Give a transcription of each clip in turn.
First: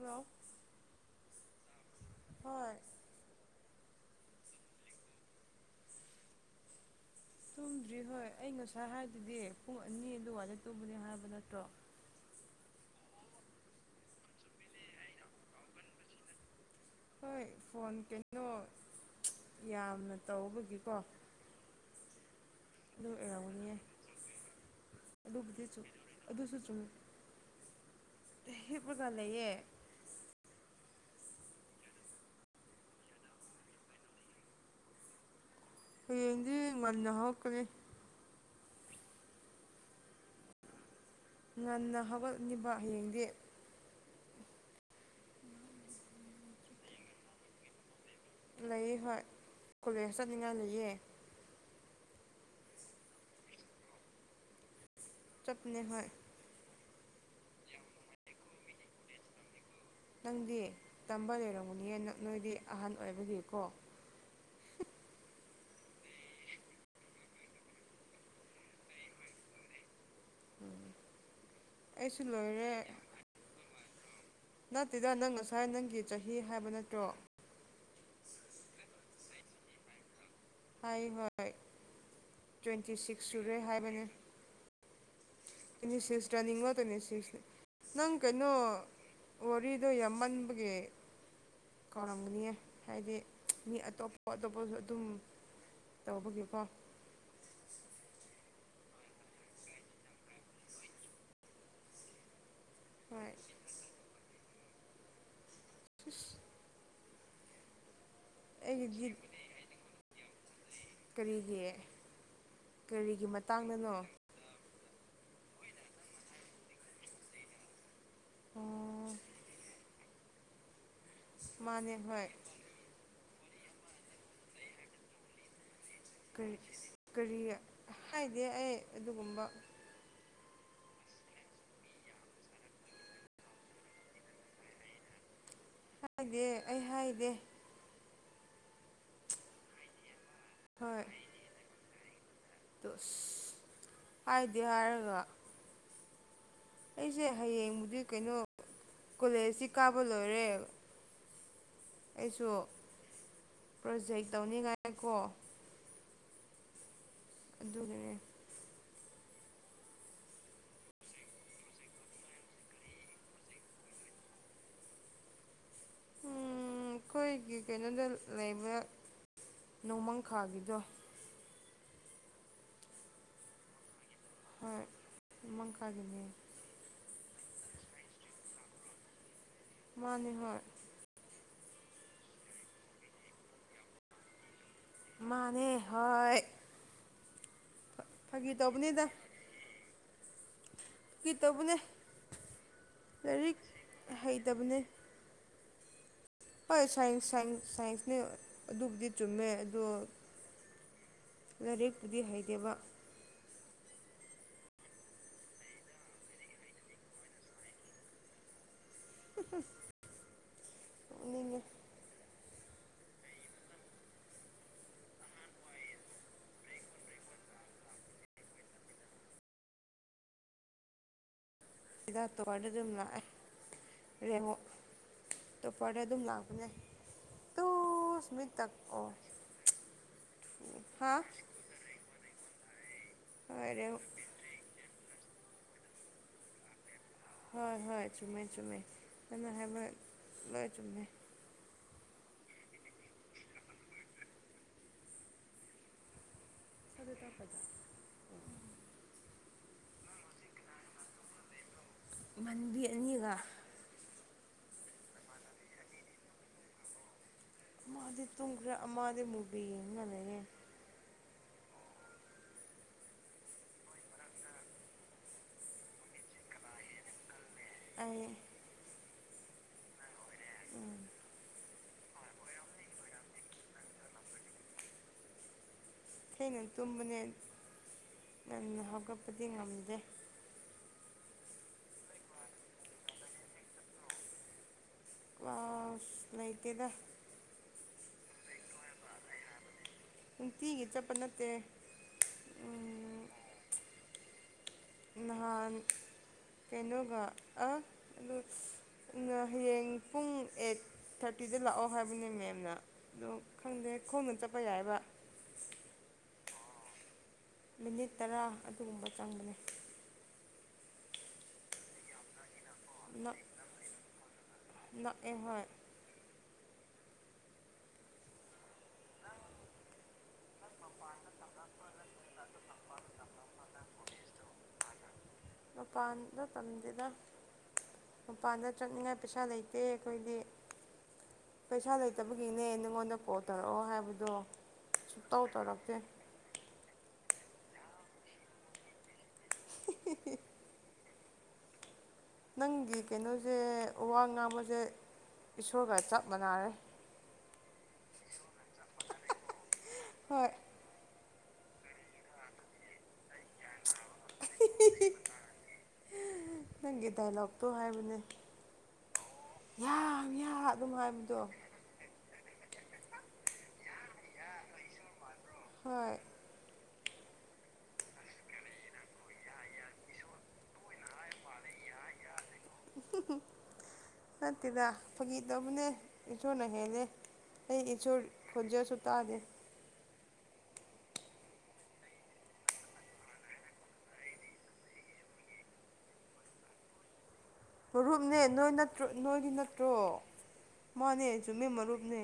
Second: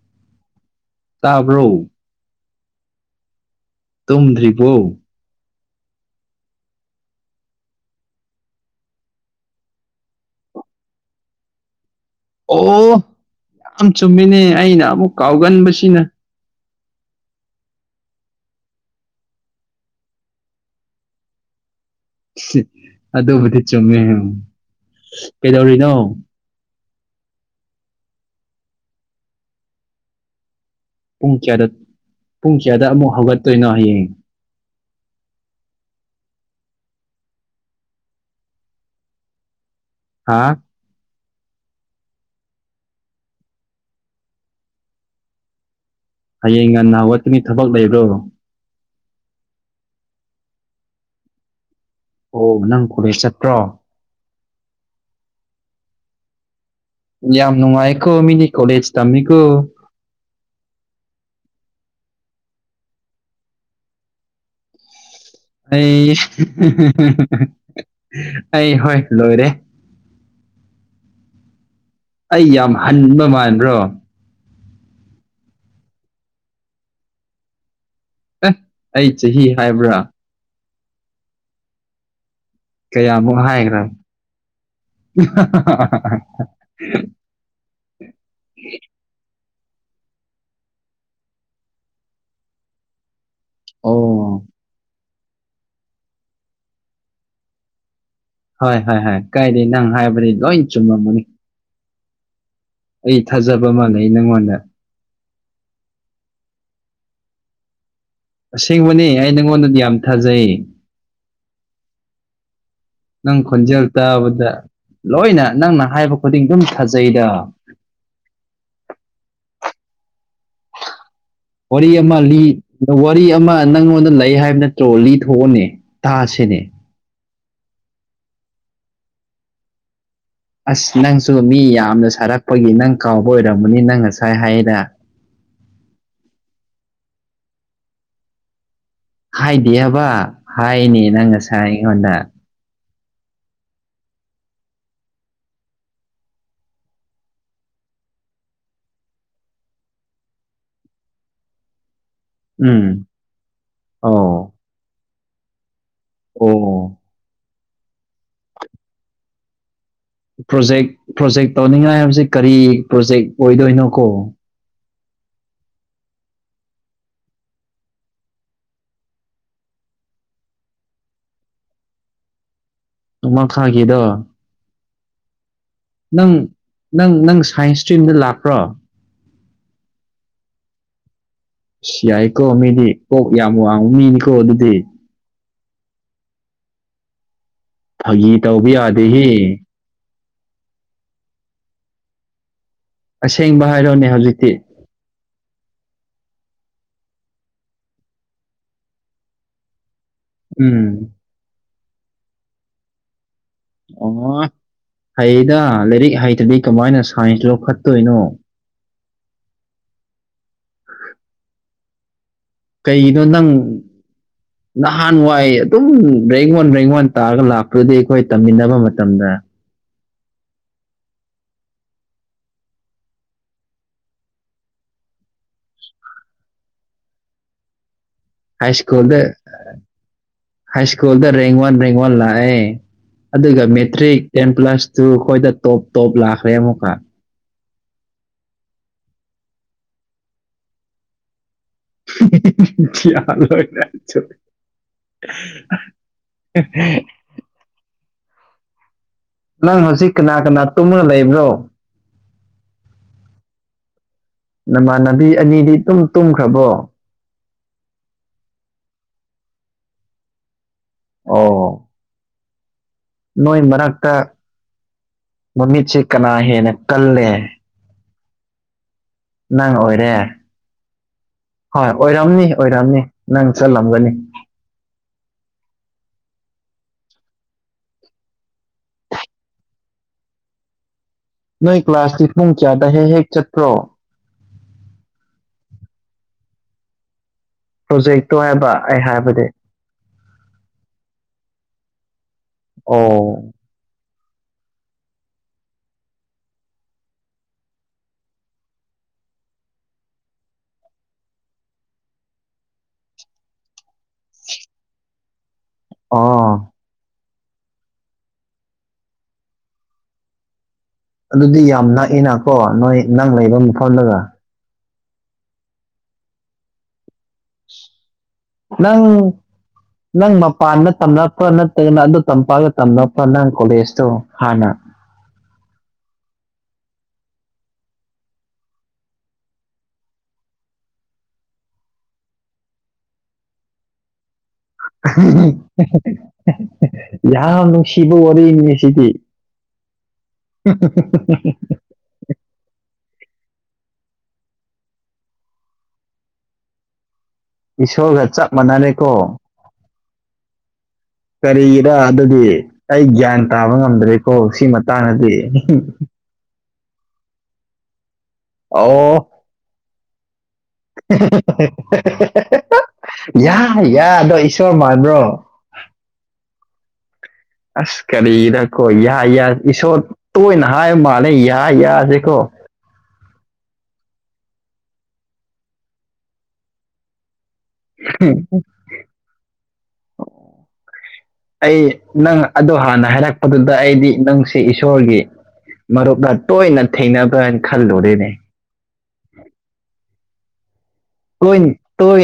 ꯍꯣ ꯇꯥꯕ꯭ꯔꯣ ꯍꯣꯏ ꯇꯨꯝꯗ꯭ꯔꯤꯕꯣ ꯇꯨꯝꯗ꯭ꯔꯤ ꯍꯣꯏ ꯑꯩ ꯉꯁꯥꯏ ꯍꯥꯏꯗꯨꯗꯤ ꯄꯨꯡ ꯑꯅꯤ ꯑꯗꯨ ꯋꯥꯂꯦ ꯇꯨꯕꯅꯦ ꯍꯥꯏꯕ ꯅꯠꯇ꯭ꯔꯣ ꯑꯣ ꯌꯥꯝ ꯆꯨꯝꯃꯤꯅꯦ ꯑꯩꯅ ꯑꯃꯨꯛ ꯀꯥꯎꯒꯟꯕꯁꯤꯅ ꯍꯣꯏ ꯐꯣꯟ ꯀꯩꯅꯣ ꯌꯥꯝꯅ ꯇꯧꯕꯒꯤꯀꯣ ꯑꯗꯨ ꯑꯗꯨꯕꯨꯗꯤ ꯑꯣꯏꯔꯝꯒꯅꯤꯌꯦ ꯆꯨꯝꯃꯦ ꯑꯗꯨꯕꯨꯗꯤ ꯆꯨꯝ ꯀꯩꯗꯧꯔꯤꯅꯣ ꯑꯗꯨꯁꯨ ꯆꯨꯝꯃꯦ ꯍꯦꯛꯄꯒ ꯂꯩꯌꯦ ꯄꯨꯡ ꯀꯌꯥꯗ ꯄꯨꯡ ꯀꯌꯥꯗ ꯑꯃꯨꯛ ꯍꯧꯒꯠꯇꯣꯏꯅꯣ ꯍꯌꯦꯡ ꯍꯌꯦꯡꯗꯤ ꯉꯟꯅ ꯍꯧꯔꯛꯀꯅꯤ ꯍꯥꯥ ꯉꯟꯅ ꯍꯧꯒꯠꯂꯤꯕ ꯍꯌꯦꯡꯗꯦ ꯍꯌꯦꯡ ꯉꯟꯅ ꯍꯧꯒꯠꯄꯒꯤ ꯊꯕꯛ ꯂꯩꯕ꯭ꯔꯣ ꯂꯩꯌꯦ ꯍꯣꯏ ꯀꯣꯂꯦꯖ ꯆꯠꯅꯤꯡꯉꯥꯏ ꯂꯩꯌꯦ ꯑꯣ ꯅꯪ ꯀꯣꯂꯦꯖ ꯆꯠꯇ꯭ꯔꯣ ꯆꯞꯅꯦ ꯍꯣꯏ ꯌꯥꯝ ꯅꯨꯡꯉꯥꯏꯀꯣ ꯃꯤꯗꯤ ꯀꯣꯂꯦꯖ ꯇꯝꯃꯤꯀꯣ ꯅꯪꯗꯤ ꯇꯝꯕ ꯂꯩꯔꯝꯒꯅꯤꯌꯦ ꯅꯣꯏꯗꯤ ꯑꯍꯟ ꯑꯣꯏꯕꯒꯤ ꯀꯣ ꯑꯩ ꯑꯩ ꯍꯣꯏ ꯂꯣꯏꯔꯦ ꯑꯩꯁꯨ ꯑꯩ ꯌꯥꯝ ꯂꯣꯏꯔꯦ ꯍꯟꯕ ꯃꯥꯟꯕ꯭ꯔꯣ ꯅꯠꯇꯦꯗ ꯅꯪ ꯉꯁꯥꯏ ꯅꯪꯒꯤ ꯆꯍꯤ ꯍꯥꯏꯕ ꯅꯠꯇ꯭ꯔꯣ ꯑꯦ ꯑꯩ ꯆꯍꯤ ꯍꯥꯏꯕ꯭ꯔꯥ ꯍꯥꯏ ꯍꯣꯏ ꯇ꯭ꯋꯦꯟꯇꯤ ꯁꯤꯛꯁ ꯀꯌꯥꯃꯨꯛ ꯁꯨꯔꯦ ꯍꯥꯏꯈ꯭ꯔ ꯍꯥꯏꯕꯅꯤ [unintelligible] ꯅꯪ ꯀꯩꯅꯣ ꯋꯥꯔꯤꯗꯣ ꯌꯥꯝꯃꯟꯕꯒꯤ ꯀꯥꯎꯔꯝꯒꯅꯤꯌꯦ ꯍꯥꯏꯗꯤ ꯃꯤ ꯑꯇꯣꯞꯄ ꯑꯣ ꯑꯇꯣꯞꯄꯁꯨ ꯑꯗꯨꯝ ꯇꯧꯕꯒꯤꯀꯣ ꯍꯣꯏ - ꯍꯣꯏ -ꯍꯣꯏ ꯀꯥꯏꯗ ꯅꯪ ꯍꯥꯏꯕꯗꯤ ꯂꯣꯏ ꯆꯨꯝꯃꯝꯃꯅꯤ ꯑꯩ ꯍꯣꯏ ꯊꯥꯖꯕ ꯃꯥ ꯂꯩ ꯅꯪꯉꯣꯟꯗ ꯐꯁ [unintelligible] ꯑꯁꯦꯡꯕꯅꯦ ꯑꯩꯒꯤꯗꯤ ꯑꯩ ꯅꯉꯣꯟꯗꯗꯤ ꯌꯥꯝ ꯊꯥꯖꯩ ꯀꯔꯤꯒꯤ ꯀꯔꯤꯒꯤ ꯅꯪ ꯈꯣꯟꯖꯦꯜ ꯃꯇꯥꯡꯗꯅꯣ ꯇꯥꯕꯗ ꯂꯣꯏꯅ ꯅꯪꯅ ꯍꯥꯏꯕ ꯈꯨꯗꯤꯡ ꯑꯗꯨꯝ ꯊꯥꯖꯩꯗ ꯑꯣ ꯋꯥꯔꯤ ꯃꯥꯅꯦ ꯑꯃ ꯍꯣꯏ ꯂꯤ ꯋꯥꯔꯤ ꯑꯃ ꯅꯪꯉꯣꯟꯗ ꯂꯩ ꯍꯥꯏꯕ ꯅꯠꯇ꯭ꯔꯣ ꯂꯤꯊꯣꯛꯑꯣꯅꯦ ꯀꯔꯤ ꯇꯥꯁꯤꯅꯦ ꯀꯔꯤ ꯍꯥꯏꯗꯦ ꯑꯩ ꯑꯗꯨꯒꯨꯝꯕ ꯑꯁ ꯅꯪꯁꯨ ꯃꯤ ꯌꯥꯝꯅ ꯁꯥꯔꯛꯄꯒꯤ ꯅꯪ ꯀꯥꯎꯕ ꯑꯣꯏꯔꯝꯃꯅꯤ ꯅꯪ ꯉꯁꯥꯏ ꯍꯥꯏꯔ ꯍꯥꯏꯗꯦ ꯑꯩ ꯍꯥꯏꯗꯦ ꯍꯥꯏꯗꯦ ꯍꯥꯏꯕ ꯍꯣꯏ ꯍꯥꯏꯅꯤ ꯅꯪ ꯉꯁꯥꯏ ꯑꯩꯉꯣꯟꯗ ꯑꯁ ꯍꯥꯏꯗꯤ ꯍꯥꯏꯔꯒ ꯑꯩꯁꯦ ꯍꯌꯦꯡꯕꯨꯗꯤ ꯀꯩꯅꯣ ꯀꯣꯂꯦꯖꯁꯤ ꯀꯥꯕ ꯂꯣꯏꯔꯦ ꯑꯩꯁꯨ ꯎꯝ ꯄ꯭ꯔꯣꯖꯦꯛ ꯑꯣ ꯇꯧꯅꯤꯡꯉꯥꯏ ꯀꯣ ꯑꯣ ꯑꯗꯨꯒꯅꯦ ꯄ꯭ꯔꯣꯖꯦꯛ ꯄ꯭ꯔꯣꯖꯦꯛ ꯇꯧꯅꯤꯡꯉꯥꯏ ꯍꯥꯏꯕꯁꯤ ꯀꯔꯤ ꯄ꯭ꯔꯣꯖꯦꯛ ꯑꯣꯏꯗꯣꯏꯅꯣꯀꯣ ꯑꯩꯈꯣꯏꯒꯤ ꯀꯩꯅꯣꯗ ꯂꯩꯕ ꯅꯣꯡꯃꯪꯈꯥꯒꯤꯗꯣ ꯅꯣꯡꯃꯈꯥꯀꯤꯗꯣ ꯍꯣꯏ ꯅꯣꯃꯪꯈꯥꯒꯤꯅꯦ ꯅꯪ-ꯅꯪ ꯁꯥꯏꯟꯁ ꯏꯁꯇ꯭ꯔꯤꯝꯗ ꯂꯥꯛꯄ꯭ꯔꯣ ꯃꯥꯅꯤ ꯍꯣꯏ ꯏꯁ ꯌꯥꯏꯀꯣ ꯃꯤꯗꯤ ꯀꯣꯛ ꯌꯥꯝ ꯋꯥꯡꯕ ꯃꯤꯅꯤꯀꯣ ꯑꯗꯨꯗꯤ ꯃꯥꯅꯦ ꯍꯣꯏ ꯐꯥꯒꯤ ꯇꯧꯕ ꯌꯥꯗꯦꯍꯦ ꯀꯤ ꯇꯧꯕꯅꯦ ꯂꯥꯏꯔꯤꯛ ꯑꯁꯦꯡꯕ ꯍꯥꯏꯔꯣꯅꯦ ꯍꯧꯖꯤꯛꯇꯤ ꯍꯩꯇꯕꯅꯦ ꯍꯣꯏ ꯁꯥꯏꯟꯁ ꯁ ꯁꯥꯏꯟꯁꯅꯤ ꯑꯗꯨꯕꯨꯗꯤ ꯆꯨꯝꯃꯦ ꯑꯗꯣ ꯎꯝ ꯂꯥꯏꯔꯤꯛꯄꯨꯗꯤ ꯍꯩꯇꯦꯕ ꯑꯣ ꯍꯩꯗ ꯂꯥꯏꯔꯤꯛ ꯍꯩꯇ꯭ꯔꯗꯤ ꯀꯃꯥꯏꯅ ꯁꯥꯏꯟꯁ ꯂꯧꯈꯠꯇꯣꯏꯅꯣ [inaudible] [unintelligible] ꯀꯩꯒꯤꯅꯣ ꯅꯪ ꯅꯍꯥꯟꯋꯥꯏ ꯑꯗꯨꯝ ꯕꯦꯡ ꯋꯥꯟ ꯕ꯭ꯔꯦꯡ ꯋꯥꯟ ꯇꯥꯔꯒ ꯂꯥꯛꯄ꯭ꯔꯗꯤ ꯑꯩꯈꯣꯏ ꯇꯝꯃꯤꯟꯅꯕ ꯃꯇꯝꯗ [unintelligible] ꯑꯗꯨꯝ ꯂꯥꯛꯑꯦ ꯔꯦꯡ ꯇ ꯐꯔꯦ ꯑꯗꯨꯝ ꯂꯥꯛꯄꯅꯦ ꯇ ꯁꯃꯤ ꯍꯥꯏ ꯁ꯭ꯀꯨꯜꯗ ꯍꯥꯏ ꯍꯥ ꯁ꯭ꯀꯨꯜꯗ ꯔꯦꯡꯒꯋꯥꯔ ꯔꯦꯡꯒꯋꯥꯔ ꯂꯥꯛꯌꯦ ꯑꯗꯨꯒ ꯍꯣꯏꯔꯦ ꯃꯦꯇ꯭ꯔꯤꯛ ꯇꯦꯟ ꯄ꯭ꯂꯁ ꯇꯨ ꯑꯩꯈꯣꯏꯗ ꯇꯣꯞ ꯇꯣꯞ ꯂꯥꯛꯈ꯭ꯔꯦ ꯑꯃꯨꯛꯀ ꯍꯣꯏ ꯍꯣꯏ ꯆꯨꯝꯃꯦ ꯆꯨꯝꯃꯦꯃ ꯍꯥꯏꯃ ꯂꯣꯏ ꯆꯨꯝꯃꯦ ꯌꯥꯅ ꯑꯣꯏ ꯆ ꯐ ꯇ ꯐꯖ ꯅꯪ ꯍꯧꯖꯤꯛ ꯀꯅꯥ ꯀꯅꯥ ꯇꯨꯝꯃꯅ ꯂꯩꯕ꯭ꯔꯣ ꯑꯟꯕꯤ ꯑꯅꯤꯒ ꯅꯃꯥꯟꯅꯕꯤ ꯑꯅꯤꯗꯤ ꯇꯨꯝ ꯇꯨꯝꯈ꯭ꯔꯕꯣ ꯃꯥꯗꯤ ꯇꯨꯝꯈ꯭ꯔꯦ ꯃꯥꯗꯤ ꯃꯨꯕꯤ ꯌꯦꯡ ꯉ ꯂꯩꯦ ꯑꯣ ꯅꯣꯏ ꯃꯔꯛꯇ ꯃꯃꯤꯠꯁꯦ ꯀꯅꯥ ꯍꯦꯟꯅ ꯀꯜꯂꯦ ꯑ ꯅꯪ ꯑꯣꯏꯔꯦ ꯎꯝ ꯍꯣꯏ ꯑꯣꯏꯔꯝꯅꯤ ꯑꯣꯏꯔꯝꯅꯤ ꯅꯪ ꯆꯠꯂꯝꯒꯅꯤ ꯏꯊꯩꯅ ꯇꯨꯝꯕꯅꯦ ꯉꯟꯅ ꯍꯥꯞꯀꯠꯄꯗꯤ ꯉꯝꯗꯦ ꯅꯣꯏ ꯀ꯭ꯂꯥꯁꯇꯤ ꯄꯨꯡ ꯀꯌꯥꯗ ꯍꯦꯛ ꯍꯦꯛ ꯆꯠꯄ꯭ꯔꯣ ꯑꯁ ꯂꯩꯇꯦꯗ ꯄ꯭ꯔꯣꯖꯦꯛꯇꯣ ꯍꯥꯏꯕ ꯑꯩ ꯍꯥꯏꯕꯗꯤ ꯅꯨꯡꯇꯤꯒꯤ ꯆꯠꯄ ꯅꯠꯇꯦ ꯑꯣ ꯅꯍꯥꯟ ꯀꯩꯅꯣꯒ ꯑ ꯑꯗꯨ ꯍꯌꯦꯡ ꯄꯨꯡ ꯑꯦꯠ ꯊꯥꯔꯇꯤꯗ ꯂꯥꯛꯑꯣ ꯍꯥꯏꯕꯅꯦ ꯃꯦꯝꯅ ꯑꯗꯣ ꯈꯪꯗꯦ ꯈꯣꯡꯅ ꯆꯠꯄ ꯌꯥꯏꯕ꯭ꯔ ꯑꯥ ꯃꯤꯅꯤꯠ ꯇꯔꯥ ꯑꯗꯨꯒꯨꯝꯕ ꯆꯪꯕꯅꯤ ꯑꯗꯨꯗꯤ ꯌꯥꯝ ꯅꯛꯏꯅꯀꯣ ꯅꯣꯏ ꯅꯪ ꯂꯩꯕ ꯃꯐꯝꯗꯨꯒ ꯅꯑ ꯍꯣꯏ ꯅꯪ ꯅꯪ ꯃꯄꯥꯟꯗ ꯇꯝꯅꯕ ꯅꯠꯇ꯭ꯔꯒꯅ ꯑꯗꯨ ꯇꯝꯄꯥꯛꯒ ꯇꯝꯅꯕ ꯅꯪ ꯀꯣꯂꯦꯖꯇꯣ ꯍꯥꯟꯅ ꯃꯄꯥꯟꯗ ꯃꯇꯝꯝꯗꯅ ꯃꯄꯥꯟꯗ ꯆꯠꯅꯤꯡꯉꯥꯏ ꯄꯩꯁꯥ ꯂꯩꯇꯦ ꯑꯩꯈꯣꯏꯗꯤ ꯄꯩꯁꯥ ꯂꯩꯇꯕꯒꯤꯅꯦ ꯅꯪꯉꯣꯟꯗ ꯀꯣꯜ ꯇꯧꯔꯛꯑꯣ ꯍꯥꯏꯕꯗꯣ ꯁꯨꯛꯇꯧ ꯇꯧꯔꯛꯇꯦ ꯌꯥꯝ ꯅꯨꯡꯁꯤꯕ ꯋꯥꯔꯤꯅꯤ ꯁꯤꯗꯤ ꯅꯪꯒꯤ ꯀꯩꯅꯣꯁꯦ ꯋꯥ ꯉꯥꯡꯕꯁꯦ ꯏꯁꯣꯔꯒ ꯆꯞ ꯃꯥꯟꯅꯔꯦ ꯏꯁꯣꯔꯒ ꯆꯞ ꯃꯥꯟꯅꯅꯀꯣ ꯍꯣꯏ ꯀꯔꯤꯒꯤꯔ ꯑꯗꯨꯗꯤ ꯑꯩ ꯒ꯭ꯌꯥꯟ ꯇꯥꯕ ꯉꯝꯗ꯭ꯔꯦꯀꯣ ꯁꯤ ꯃꯇꯥꯡꯗꯗꯤ ꯅꯪꯒꯤ ꯗꯥꯏꯂꯣꯛꯇꯣ ꯍꯥꯏꯕꯅꯦ ꯑꯥꯎ ꯌꯥꯥꯡ ꯌꯥ ꯌꯥꯏ ꯌꯥꯏ ꯑꯗꯣ ꯏꯁꯣꯔ ꯃꯥꯟꯕ꯭ꯔꯣ ꯍꯣꯏ ꯑꯁ ꯀꯔꯤꯗꯀꯣ ꯌꯥꯏ ꯌꯥ ꯏꯁꯣꯔ ꯇꯣꯏꯅ ꯍꯥꯏꯕ ꯃꯥꯜꯂꯦ ꯌꯥꯏ ꯌꯥꯁꯤꯀꯣ ꯅꯠꯇꯦꯗ ꯐꯥꯒꯤ ꯇꯧꯕꯅꯦ ꯏꯁꯣꯔꯅ ꯍꯦꯂꯦ ꯑꯩ ꯏꯁꯁꯨꯣꯔ ꯈꯨꯖꯁꯨ ꯇꯥꯗꯦ ꯑꯩ ꯅꯪ ꯑꯗꯣ ꯍꯥꯟꯅ ꯍꯥꯏꯔꯛꯄꯗꯨꯗ ꯑꯩꯗꯤ ꯅꯪꯁꯦ ꯏꯁꯣꯔꯒꯤ ꯃꯔꯨꯞꯅ ꯇꯣꯏꯅ ꯊꯦꯡꯅꯕꯅꯤ ꯃꯔꯨꯞꯅꯦ ꯅꯣꯏ ꯅꯠꯇ꯭ꯔꯣ ꯅꯣꯏꯗꯤ ꯅꯠꯇ꯭ꯔꯣ ꯃꯥꯅꯦ ꯆꯨꯝꯃꯦ ꯃꯔꯨꯞꯅꯦ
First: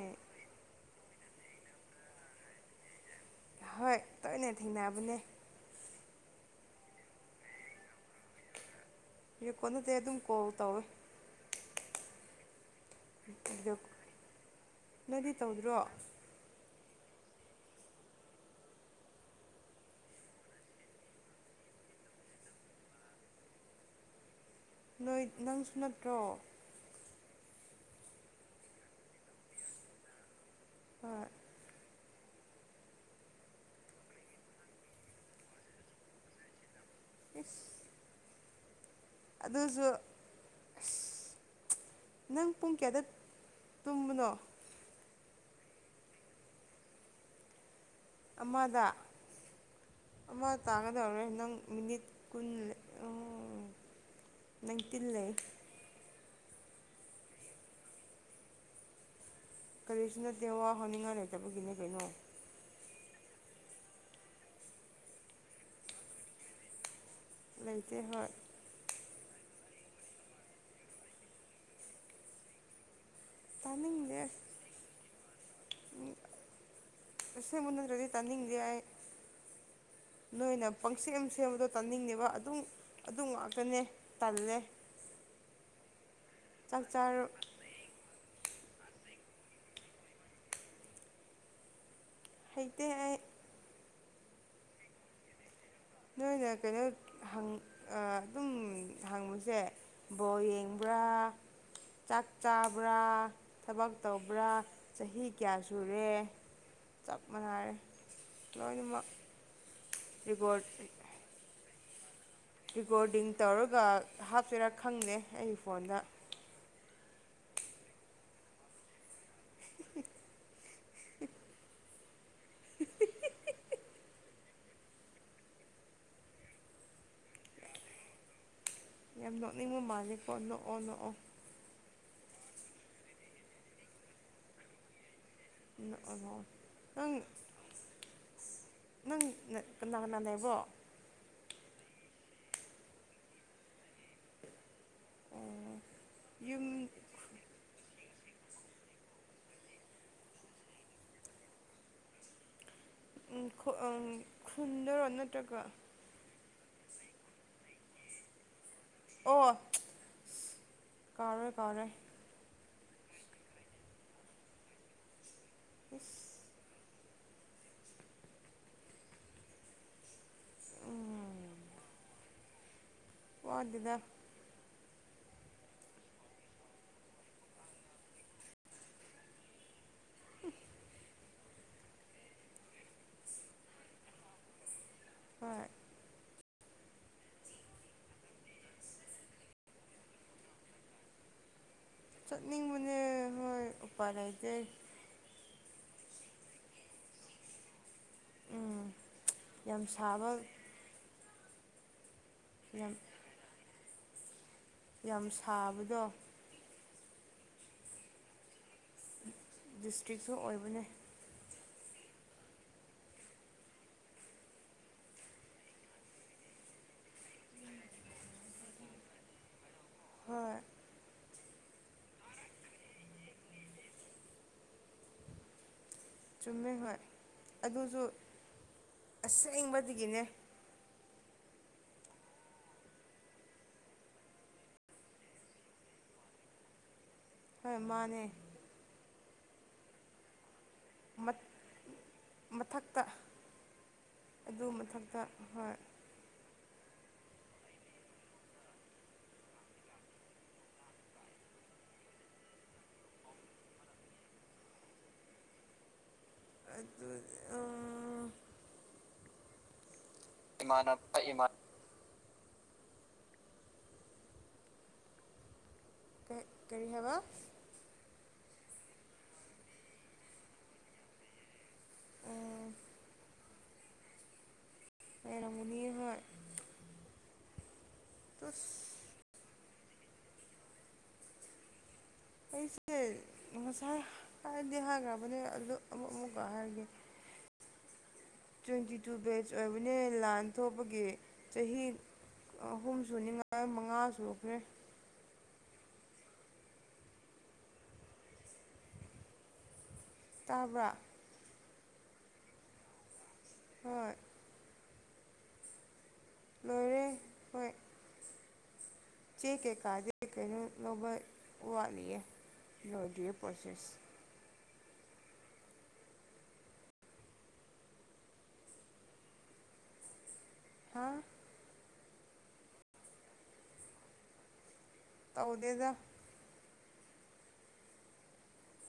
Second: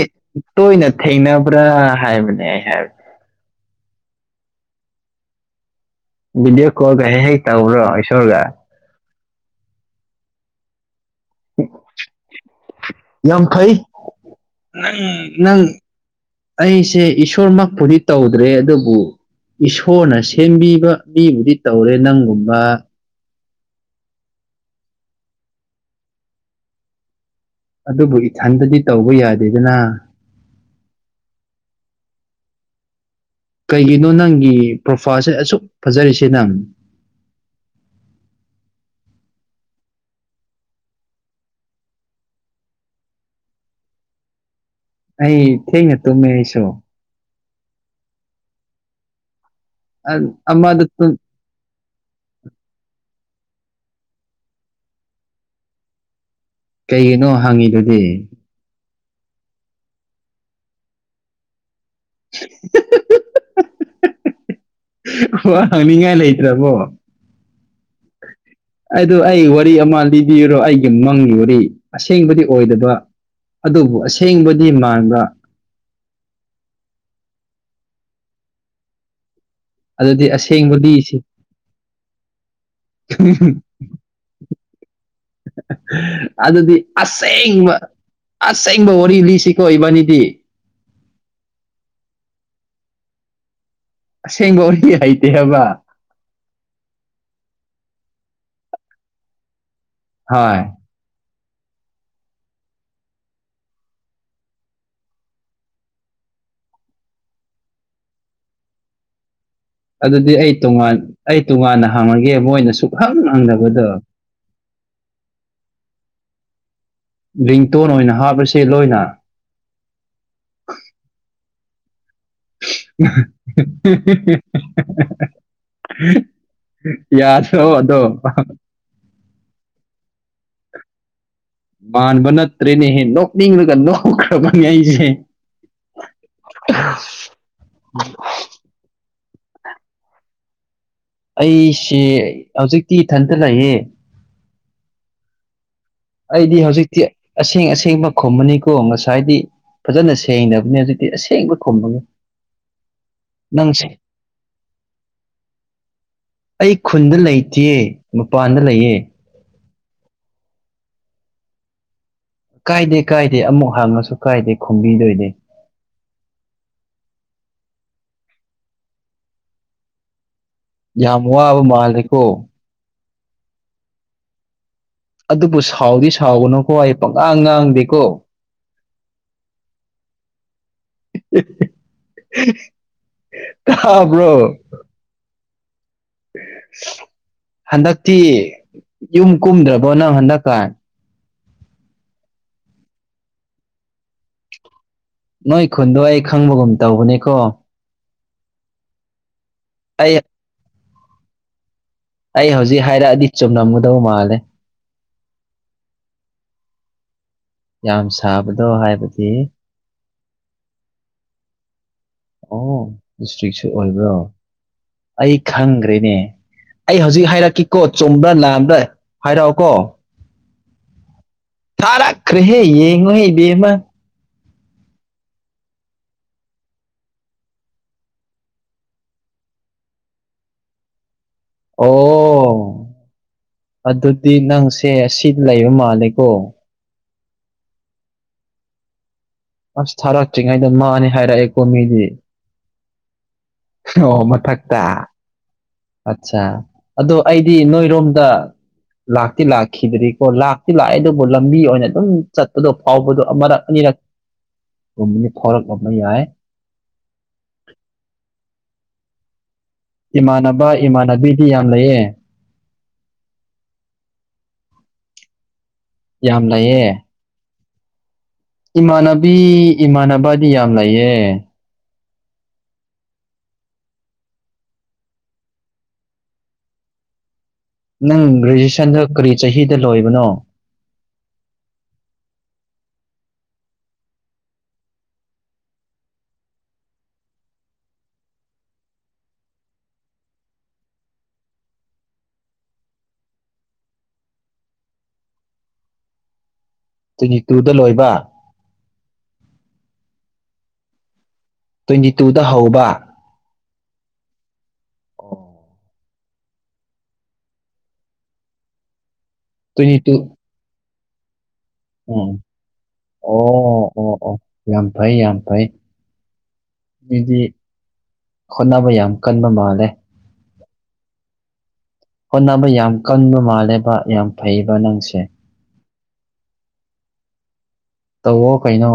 ꯇꯣꯏꯅ ꯊꯦꯡꯅꯕ꯭ꯔꯥ ꯍꯥꯏꯕꯅꯦ ꯑꯩ ꯍꯥꯏꯕ ꯍꯣꯏ ꯇꯣꯏꯅꯦ ꯊꯦꯡꯅꯕꯅꯦ ꯚꯗꯤꯑꯣ ꯀꯣꯜꯒ ꯍꯦꯛ ꯍꯦꯛ ꯇꯧꯕ꯭ꯔꯣ ꯏꯁꯣꯔꯒ ꯌꯦꯀꯣꯟꯗꯗꯤ ꯑꯗꯨꯝ ꯀꯣꯜ ꯇꯧꯋꯦ ꯌꯥꯝ ꯐꯩ ꯚꯤꯗꯤꯑꯣ ꯅꯪ ꯅꯣꯏꯗꯤ ꯅꯪ ꯇꯧꯗ꯭ꯔꯣ ꯑꯩꯁꯦ ꯏꯁꯣꯔꯃꯛꯄꯨꯗꯤ ꯇꯧꯗ꯭ꯔꯦ ꯑꯗꯨꯕꯨ ꯏꯁꯣꯔꯅ ꯁꯦꯝꯕꯤꯕ ꯃꯤꯕꯨꯗꯤ ꯇꯧꯔꯦ ꯅꯪꯒꯨꯝꯕ ꯅꯣꯏ ꯅꯪꯁꯨ ꯅꯠꯇ꯭ꯔꯣ ꯑꯗꯨꯕꯨ ꯏꯊꯟꯗꯗꯤ ꯇꯧꯕ ꯌꯥꯗꯦꯗꯅ ꯍ ꯀꯩꯒꯤꯅꯣ ꯅꯪꯒꯤ ꯄ꯭ꯔꯣꯐꯥꯏꯜꯁꯦ ꯑꯁꯨꯛ ꯐꯖꯔꯤꯁꯦ ꯅꯪ ꯈꯨꯁ ꯑꯗꯨꯁꯨ ꯅꯪ ꯄꯨꯡ ꯀꯌꯥꯗ ꯇꯨꯝꯕꯅꯣ ꯑꯩ ꯊꯩꯅꯦ ꯇ ꯃꯁꯨꯣ ꯑꯃꯗ ꯑꯃ ꯑꯃꯗ ꯇꯨꯝ ꯇꯥꯒꯗꯧꯔꯔꯣꯏ ꯅꯪ ꯃꯤꯅꯤꯠ ꯀꯨꯟ ꯅꯪ ꯇꯤꯜꯂꯦ ꯀꯩꯒꯤꯅꯣ ꯍꯪꯉꯤꯗꯨꯗꯤ ꯀꯔꯤꯁꯨ ꯅꯠꯇꯦ ꯋꯥ ꯍꯥꯏꯅꯤꯡꯉꯥꯏ ꯂꯩꯇꯕꯒꯤꯅꯦ ꯀꯩꯅꯣ ꯋꯥ ꯍꯪꯅꯤꯡꯉꯥꯏ ꯂꯩꯇ꯭ꯔꯕꯣ ꯂꯩꯇꯦ ꯍꯣꯏ ꯑꯩꯗ ꯑꯩ ꯋꯥꯔꯤ ꯑꯃ ꯂꯤꯕꯤꯔꯣ ꯑꯩꯒꯤ ꯃꯪꯒꯤ ꯋꯥꯔꯤ ꯑꯁꯦꯡꯕꯗꯤ ꯑꯣꯏꯗꯕ ꯑꯗꯨꯕꯨ ꯇꯥꯅꯤꯡꯗꯦ ꯑꯁꯦꯡꯕꯗꯤ ꯃꯥꯟꯕ ꯄꯁ ꯃꯟꯅꯗꯗꯤ ꯇꯅꯤꯡꯌꯥꯥꯏ ꯑꯗꯨꯗꯤ ꯅꯣꯏꯅ ꯑꯁꯦꯡꯕ ꯂꯤꯁꯤ ꯄꯪꯁꯦꯝ ꯁꯦꯝꯕꯗꯣ ꯇꯥꯅꯤꯡꯉꯦꯕ ꯑꯗꯨꯝ ꯑꯗꯨꯝ ꯋꯥꯥꯛꯀꯅꯦ ꯇꯜꯂꯦ ꯑꯗꯨꯗꯤ ꯆꯥꯛ ꯆꯥꯔ ꯑꯁꯦꯡꯕ ꯑꯁꯦꯡꯕ ꯋꯥꯔꯤ ꯂꯤꯁꯤꯀꯣ ꯏꯕꯥꯅꯤꯗꯤ ꯍꯩꯇ ꯑꯁꯦꯡꯒꯣꯔꯤ ꯍꯩꯇꯦ ꯍꯥꯏꯕ ꯅꯣꯏꯅ ꯀꯩꯅꯣ ꯑꯗꯨꯝ ꯍꯪꯕꯁꯦ ꯕꯣ ꯍꯣꯏ ꯌꯦꯡ ꯄꯨꯔꯥ ꯆꯥꯛ ꯆꯥꯕ꯭ꯔꯥ ꯊꯕꯛ ꯇꯧꯕ꯭ꯔꯥ ꯆꯍꯤ ꯀꯌꯥ ꯁꯨꯔꯦ ꯆꯞ ꯃꯥꯟꯅꯔꯦ ꯂꯣꯏꯅꯃꯛ ꯑꯗꯨꯗꯤ ꯑꯩ ꯔꯦꯀꯣꯔꯠ ꯇꯣꯉꯥꯟ ꯑꯩ ꯇꯣꯉꯥꯟꯅ ꯍꯥꯡꯉꯒꯦ ꯃꯣꯏꯅ ꯁꯨꯛꯍꯪ ꯍꯪꯗꯕꯗꯣ ꯍꯥꯞꯆꯦꯔꯥ ꯈꯪꯗꯦ ꯑꯩꯒꯤ ꯐꯣꯟꯗ ꯂꯡꯇꯣꯟ ꯑꯣꯏꯅ ꯍꯥꯞꯄꯁꯦ ꯂꯣꯏꯅ ꯎ ꯌꯥꯗ ꯑꯗꯣ ꯌꯥꯝ ꯅꯣꯛꯅꯤꯡꯕ ꯃꯥꯜꯂꯦꯀꯣ ꯅꯣꯛꯑꯣ ꯅꯣꯛꯑꯣ ꯄꯥꯟꯕ ꯅꯠꯇ꯭ꯔꯦꯅꯦꯍꯦ ꯅꯣꯛꯅꯤꯡꯉꯒ ꯅꯣꯛꯈ꯭ꯔꯕꯅꯤ ꯑꯩꯁꯦ ꯅꯪ ꯑꯁ ꯅꯪ ꯀꯅꯥ ꯀꯅꯥꯅꯦꯕꯣ ꯑꯩꯁꯦ ꯍꯧꯖꯤꯛꯇꯤ ꯏꯊꯟꯇ ꯂꯩꯌꯦꯦ ꯑꯩꯗꯤ ꯌꯨꯝ ꯍꯧꯖꯤꯛꯇꯤ ꯑꯁꯦꯡ ꯑꯁꯦꯡꯕ ꯈꯨꯝꯃꯅꯤꯀꯣ ꯉꯁꯥꯏꯗꯤ ꯐꯖꯅ ꯁꯦꯡꯅꯕꯅꯦ ꯍꯧꯖꯤꯛꯇꯤ ꯑꯁꯦꯡꯕ ꯈꯨꯝꯕꯒ ꯈꯨꯟꯗꯥꯔꯣ ꯅꯠꯇ꯭ꯔꯒ ꯑꯩ ꯈꯨꯟꯗ ꯂꯩꯇꯤꯌꯦ ꯃꯄꯥꯟꯗ ꯂꯩꯌꯦ ꯑꯣ ꯀꯥꯥꯎꯔꯦ ꯀꯥꯎꯔꯦ ꯀꯥꯏꯗꯦ ꯀꯥꯏꯗꯦ ꯑꯃꯨꯛ ꯍꯥꯡꯉꯁꯨ ꯀꯥꯏꯗꯦ ꯈꯨꯝꯕꯤꯗꯣꯏꯅꯦ ꯏꯁ ꯌꯥꯝ ꯋꯥꯕ ꯃꯥꯜꯂꯦꯀꯣ ꯋꯥꯗꯦꯗ ꯑꯗꯨꯕꯨ ꯁꯥꯎꯗꯤ ꯁꯥꯎꯒꯅꯨꯀꯣ ꯑꯩ ꯄꯪꯉꯥꯡ ꯉꯥꯡꯗꯦꯀꯣ [unintelligible] ꯇꯥꯕ꯭ꯔꯣ ꯍꯣꯏ ꯍꯟꯗꯛꯇꯤ ꯌꯨꯝ ꯀꯨꯝꯗ꯭ꯔꯕꯣ ꯅꯪ ꯍꯟꯗꯛꯀ ꯆꯠꯅꯤꯡꯕꯅꯦ ꯍꯣꯏ ꯎꯄꯥꯏ ꯂꯩꯇꯦ꯫ ꯅꯣꯏ ꯈꯨꯟꯗꯣ ꯑꯩ ꯈꯪꯕꯒꯨꯝ ꯇꯧꯕꯅꯦꯀꯣ ꯎꯝ ꯌꯥꯝ ꯑꯩ ꯁꯥꯕ ꯑꯩ ꯍꯧꯖꯤꯛ ꯌꯥꯝ ꯍꯥꯏꯔꯛꯑꯗꯤ ꯆꯨꯝꯂꯝꯒꯗꯧꯕ ꯃꯥꯜꯂꯦ ꯌꯥꯝ ꯁꯥꯕꯗꯣ ꯌꯥꯝ ꯁꯥꯕꯗꯣ ꯍꯥꯏꯕꯗꯣ ꯗꯤꯁꯇ꯭ꯔꯤꯛꯁꯨ ꯑꯣꯏꯕꯅꯦ ꯑꯣ ꯗꯤꯁꯇ꯭ꯔꯤꯛꯁꯨ ꯑꯣꯏꯕ꯭ꯔꯣ ꯑꯩ ꯈꯪꯈ꯭ꯔꯦꯅꯦ ꯑꯩ ꯍꯧꯖꯤꯛ ꯍꯥꯏꯔꯛꯀꯤꯀꯣ ꯆꯨꯝꯕ꯭ꯔꯥ ꯂꯥꯟꯕ꯭ꯔꯥ ꯍꯥꯏꯔꯛꯑꯣꯀꯣ ꯍꯣꯏ ꯊꯥꯔꯛꯈꯔ꯭ꯦꯍꯦ ꯌꯦꯉꯣꯍꯦ ꯏꯕꯦꯝꯃꯥ ꯆꯨꯝꯃꯦ ꯍꯣꯏ ꯑꯗꯨꯁꯨ ꯑꯁꯦꯡꯕꯗꯒꯤꯅꯦ ꯑꯣ ꯑꯗꯨꯗꯤ ꯅꯪꯁꯦ ꯑꯁꯤꯗ ꯂꯩꯕ ꯃꯥꯜꯂꯦꯀꯣ ꯍꯣꯏ ꯃꯥꯅꯦ ꯑꯁ ꯊꯥꯔꯛꯇ꯭ꯔꯤꯉꯩꯗ ꯃꯥꯅꯤ ꯍꯥꯏꯔꯛꯑꯦꯀꯣ ꯃꯤꯗꯤ ꯃꯊꯛꯇ ꯑꯗꯨ ꯃꯊꯛꯇ ꯍꯣꯏ ꯑꯠꯆꯥ ꯑꯗꯣ ꯑꯩꯗꯤ ꯅꯣꯏꯔꯣꯝꯗ ꯂꯥꯛꯇꯤ ꯂꯥꯛꯈꯤꯗꯔꯤꯀꯣ ꯂꯥꯛꯇꯤ ꯂꯥꯛꯑꯦ ꯑꯗꯨꯕꯨ ꯂꯝꯕꯤ ꯑꯣꯏꯅ ꯑꯗꯨꯝ ꯆꯠꯄꯗꯣ ꯐꯥꯎꯕꯗꯣ ꯑꯃꯔꯛ ꯑꯅꯤꯔꯛ [unintelligible] ꯌꯥꯏ ꯑꯗꯨꯅꯤ ꯎꯝ ꯏꯃꯥꯟꯅꯕ ꯏꯃꯥꯟꯅꯕꯤꯗꯤ ꯌꯥꯝ ꯂꯩꯌꯦ ꯌꯥꯝ ꯀꯔꯤ ꯂꯩꯌꯦ ꯍꯥꯏꯕ ꯏꯃꯥꯟꯅꯕꯤ ꯏꯃꯥꯟꯅꯕꯗꯤ ꯌꯥꯝ ꯂꯩꯌꯦ ꯂꯩꯔꯝꯒꯅꯤꯌꯦ ꯍꯣꯏ ꯅꯪ ꯑꯁ ꯒ꯭ꯔꯦꯖꯨꯑꯦꯁꯟꯗꯣ ꯀꯔꯤ ꯆꯍꯤꯗꯥ ꯂꯣꯏꯕꯅꯣ ꯑꯩꯁꯦ ꯉꯁꯥꯏ ꯍꯥꯏꯗꯤ ꯍꯥꯏꯈ꯭ꯔꯕꯅꯦ ꯑꯗꯨ ꯑꯃꯨꯛ ꯑꯃꯨꯛꯀ ꯍꯥꯏꯔꯒꯦ [inaudible] ꯇ꯭ꯋꯦꯟꯇꯤ ꯇꯨ ꯕꯦꯖ ꯑꯣꯏꯕꯅꯦ ꯂꯥꯟ ꯊꯣꯛꯄꯒꯤ ꯆꯍꯤ ꯑꯍꯨꯝ ꯁꯨꯅꯤꯉꯥꯏ ꯃꯉꯥ ꯁꯨꯈ꯭ꯔꯦ ꯇ꯭ꯋꯦꯟꯇꯤ ꯇꯨꯗ ꯂꯣꯏꯕ ꯇꯥꯕ꯭ꯔꯥ ꯇ꯭ꯋꯦꯟꯇꯤ ꯇꯨꯗ ꯍꯧꯕ ꯍꯣꯏ ꯑꯣ ꯂꯣꯏꯔꯦ ꯍꯣꯏ ꯆꯦꯛ ꯀꯩꯀꯥ ꯇ꯭ꯋꯦꯟꯇꯤ ꯇꯨ ꯀꯩꯅꯣ ꯂꯧꯕ ꯋꯥꯠꯂꯤꯌꯦ ꯎꯝ ꯂꯣꯏꯗ꯭ꯔꯤꯌꯦ ꯄ꯭ꯔꯣꯁꯦꯁ ꯑꯣ ꯑꯣ ꯑꯣ ꯌꯥꯝ ꯐꯩ ꯌꯥꯝ ꯐꯩ ꯃꯤꯗꯤ ꯍꯣꯠꯅꯕ ꯌꯥꯝ ꯀꯟꯕ ꯃꯥꯜꯂꯦ ꯍꯥꯥ ꯍꯣꯠꯅꯕ ꯌꯥꯝ ꯀꯟꯕ ꯃꯥꯜꯂꯦꯕ ꯌꯥꯝ ꯐꯩꯕ ꯅꯪꯁꯦ ꯇꯧꯗꯦꯗ ꯇꯧꯑꯣ ꯀꯩꯅꯣ